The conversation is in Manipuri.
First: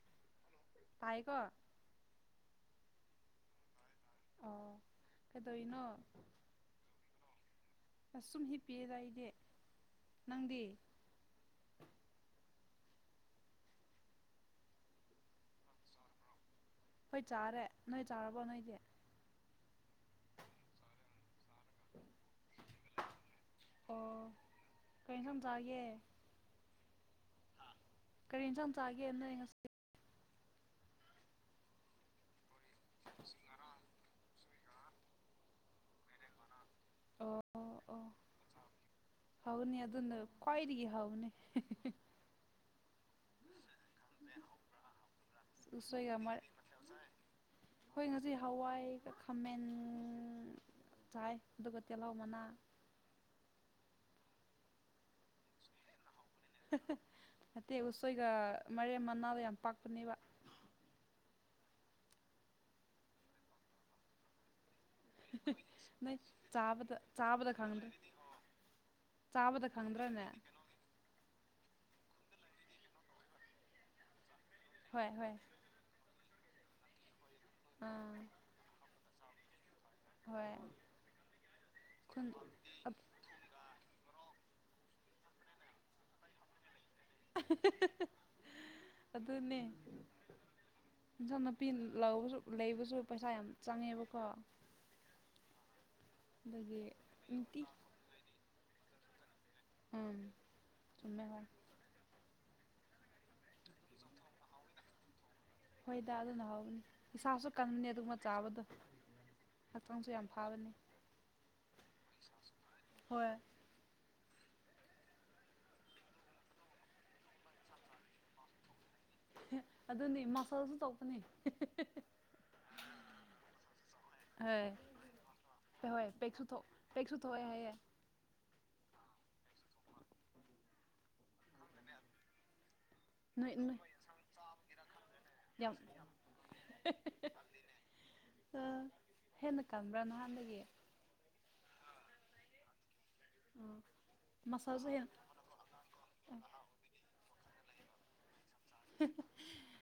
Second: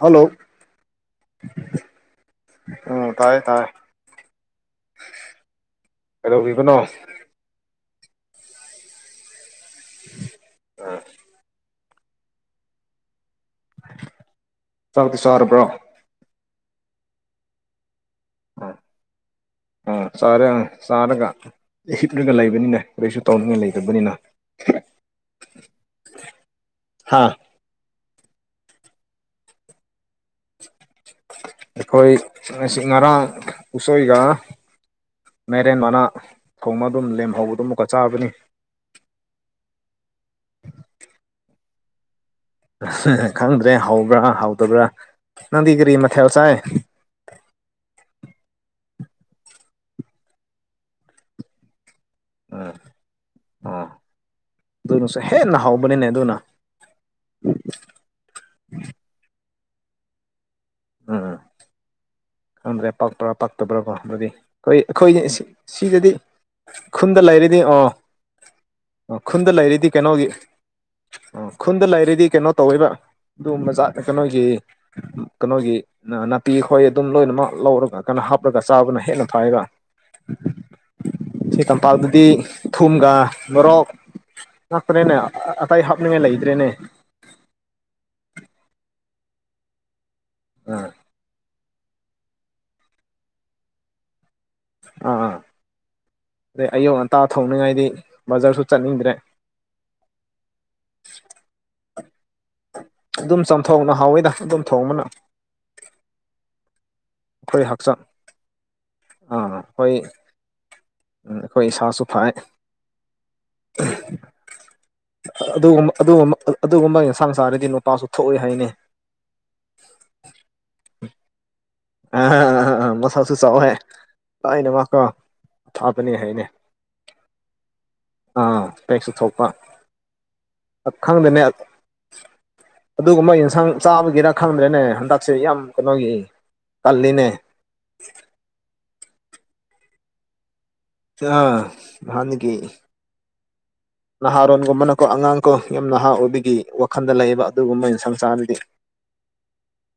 ꯍꯜꯂꯣ ꯇꯥꯏꯀꯣ ꯑꯪ ꯇꯥꯏꯌꯦ ꯇꯥꯏꯌꯦ ꯀꯩꯗꯣꯏꯅꯣ ꯀꯩꯗꯧꯕꯤꯕꯅꯣ ꯑꯁ ꯁꯨꯝ ꯍꯤꯞꯄꯤꯑꯦꯗ ꯑꯩꯗꯤ ꯅꯪꯗꯤ ꯆꯥꯛꯇꯤ ꯆꯥꯔꯕ꯭ꯔ ꯍꯣꯏ ꯆꯥꯔꯦ ꯅꯣꯏ ꯆꯥꯔꯕꯣ ꯅꯣꯏꯗꯤ ꯑꯥ ꯆꯥꯔ ꯆꯥꯔꯒ ꯍꯤꯞꯂꯒ ꯂꯩꯕꯅꯤꯅ ꯀꯩꯁꯨ ꯇꯧꯅꯤꯡꯉꯥꯏ ꯂꯩꯇ ꯑꯣ ꯇꯕꯅꯤꯅ ꯀꯔꯤ ꯏꯟꯁꯥꯡ ꯆꯥꯒꯦ ꯍꯥꯥ ꯀꯔꯤ ꯏꯟꯁꯥꯡ ꯆꯥꯒꯦ ꯅꯣꯢ ꯉꯁꯤ ꯑꯩꯈꯣꯢ ꯉꯁꯤ ꯉꯔꯥꯡ ꯎꯁꯣꯏꯒ ꯃꯦꯔꯦꯟ ꯃꯅꯥ ꯊꯣꯡꯅ ꯑꯗꯨꯝ ꯑꯣ ꯂꯦꯝꯍꯧꯕꯗꯨ ꯑꯣ ꯑꯃꯨꯛꯀ ꯑꯣ ꯆꯥꯕꯅꯤ ꯍꯥꯎꯅꯤ ꯑꯗꯨꯅ ꯈ꯭ꯋꯥꯢꯗꯒꯤ ꯍꯥꯎꯅꯤ [unintelligible] ꯈꯪꯗ꯭ꯔꯦ ꯍꯧꯕ꯭ꯔꯥ ꯍꯧꯇꯕ꯭ꯔꯥ ꯅꯪꯗꯤ ꯀꯔꯤ ꯃꯊꯦꯜ ꯆꯥꯏ ꯈꯣꯏ ꯉꯁꯤ ꯍꯋꯥꯏꯒ ꯈꯥꯃꯦꯟ ꯆꯥꯏ ꯑꯗꯨ ꯇꯦꯜꯍꯧ ꯃꯅꯥ ꯑꯣꯥ ꯑꯗꯨꯅꯁꯦ ꯍꯦꯟꯅ ꯍꯥꯎꯕꯅꯤꯅꯦ ꯑꯗꯨꯅ [unintelligible] ꯎꯁꯣꯏꯒ ꯃꯥꯏꯔꯦꯜ ꯃꯅꯥꯗ ꯌꯥꯝ ꯄꯥꯛꯄꯅꯦꯕ ꯎꯝ ꯈꯪꯗ꯭ꯔꯦ ꯄꯛꯄ꯭ꯔꯥ ꯄꯥꯛꯇꯕ꯭ꯔꯥ ꯀꯣ ꯑꯗꯨꯗꯤ ꯑꯩꯈꯣꯏ ꯑꯩꯈꯣꯏ ꯁꯤꯗꯗꯤ ꯅꯣꯏ ꯆꯥꯕꯗ ꯈꯨꯟꯗ ꯆꯥꯕꯗ ꯂꯩꯔꯤꯗꯤ ꯑꯣ ꯈꯪꯗ꯭ꯔꯦ ꯈꯨꯟꯗ ꯆꯥꯕꯗ ꯂꯩꯔꯤꯗꯤ ꯈꯪꯗ꯭ꯔꯅꯦ ꯀꯩꯅꯣꯒꯤ ꯑꯣ ꯈꯨꯟꯗ ꯂꯩꯔꯗꯤ ꯀꯩꯅꯣ ꯇꯧꯔꯤꯕ ꯑꯗꯨꯒꯨꯝꯕꯆꯥ ꯀꯩꯅꯣꯒꯤ ꯍꯣꯏ ꯍꯣꯏ ꯀꯩꯅꯣꯒꯤ ꯅꯥꯄꯤ ꯈꯣꯏ ꯑꯗꯨꯝ ꯂꯣꯏꯅꯃꯛ ꯂꯧꯔꯒ ꯑꯥ ꯀꯟꯅ ꯍꯥꯞꯄꯒ ꯆꯥꯕꯅ ꯍꯦꯟꯅ ꯐꯩꯌꯦꯀꯣ ꯍꯣꯏ ꯁꯤ ꯇꯝꯄꯥꯛꯇꯗꯤ ꯈꯨꯟ ꯊꯨꯝꯒ ꯃꯣꯔꯣꯛ ꯅꯠꯇꯔꯦꯅꯦ ꯑꯇꯩ ꯍꯥꯞꯅꯤꯡꯉꯥꯏ ꯂꯩꯇ꯭ꯔꯦꯅꯦ ꯑꯗꯨꯅꯦ ꯑꯥ [unintelligible] ꯅꯨꯄꯤ ꯂꯧꯕꯁꯨ ꯂꯩꯕꯁꯨ ꯄꯩꯁꯥ ꯌꯥꯝ ꯆꯪꯉꯦꯕꯀꯣ ꯑꯥ ꯑꯗꯩ ꯑꯗꯨꯒꯤ ꯑꯌꯨꯛ ꯉꯟꯇꯥ ꯅꯨꯡꯇꯤ ꯊꯣꯡꯅꯤꯡꯉꯥꯏꯗꯤ ꯕꯖꯥꯔꯁꯨ ꯆꯠꯅꯤꯡꯗ꯭ꯔꯦ ꯎꯝ ꯆꯨꯝꯃꯦ ꯍꯣꯏ ꯑꯗꯨꯝ ꯆꯝꯊꯣꯡꯅ ꯍꯥꯎꯋꯦꯗ ꯑꯗꯨꯝ ꯊꯣꯡꯕꯅ ꯍꯣꯏꯗ ꯑꯗꯨꯅ ꯍꯥꯎꯕꯅꯤ ꯏꯁꯥꯁꯨ ꯑꯩꯈꯣꯏ ꯀꯟꯅꯦ ꯍꯛꯆꯥꯡ ꯑꯗꯨꯒꯝ ꯆꯥꯕꯗꯣ ꯑꯥ ꯑꯩꯈꯣꯏ ꯍꯛꯆꯥꯡꯁꯨ ꯌꯥꯝ ꯐꯥꯕꯅꯤ ꯑꯩꯈꯣꯏ ꯏꯁꯥꯁꯨ ꯐꯩ ꯍꯣꯏ ꯑꯗꯨꯒꯨꯝꯕ ꯑꯗꯨꯒꯨꯝꯕ ꯑꯗꯨꯒꯨꯝꯕ ꯌꯦꯟꯁꯥꯡ ꯆꯥꯔꯗꯤ ꯅꯨꯄꯥꯁꯨ ꯊꯣꯛꯑꯦ ꯍꯥꯏꯅꯦ ꯑꯗꯨꯅꯤ ꯃꯁꯜꯁꯨ ꯇꯧꯕꯅꯤ [unintelligible] [unintelligible] ꯃꯁꯜꯁꯨ ꯆꯥꯎꯋꯦ ꯑꯩꯅ ꯍꯣꯏ ꯃꯥꯀꯣ ꯍꯣꯏ ꯐꯕꯅꯤ ꯄꯦꯛꯁꯨ ꯍꯥꯏꯅꯦ ꯊꯣꯛ ꯄꯦꯛꯁꯨ ꯊꯣꯛꯑꯦ ꯍꯥꯏꯌꯦ ꯑ ꯑꯦꯛꯁꯨ ꯊꯣꯛꯄꯥ ꯑ ꯈꯪꯗꯦꯅꯦ ꯑꯗꯨꯒꯨꯝꯕ ꯅꯣꯏ ꯌꯦꯟꯁꯥꯡ ꯅꯣꯏ ꯆꯥꯕꯒꯤꯔ ꯈꯪꯗ꯭ꯔꯦꯅꯦ ꯍꯟꯗꯛꯁꯦ ꯌꯥꯝ ꯀꯩꯅꯣꯒꯤ ꯇꯜꯂꯤꯅꯦ ꯑ ꯍꯦꯟꯅ ꯀꯪꯕ꯭ꯔꯥ ꯅꯍꯥꯟꯗꯒꯤ [unintelligible] ꯅꯍꯥꯟꯗꯒꯤ ꯑ ꯅꯍꯥꯔꯣꯟꯒꯨꯝꯕꯅꯀꯣ ꯑꯉꯥꯡ ꯀꯣ ꯌꯥꯝ ꯅꯍꯥ ꯑꯣꯏꯕꯒꯤ ꯋꯥꯈꯟꯗ ꯂꯩꯌꯦꯕ ꯑꯗꯨꯒꯨꯝꯕ ꯌꯦꯟꯁꯥꯡ ꯆꯥꯔꯗꯤ [unintelligible]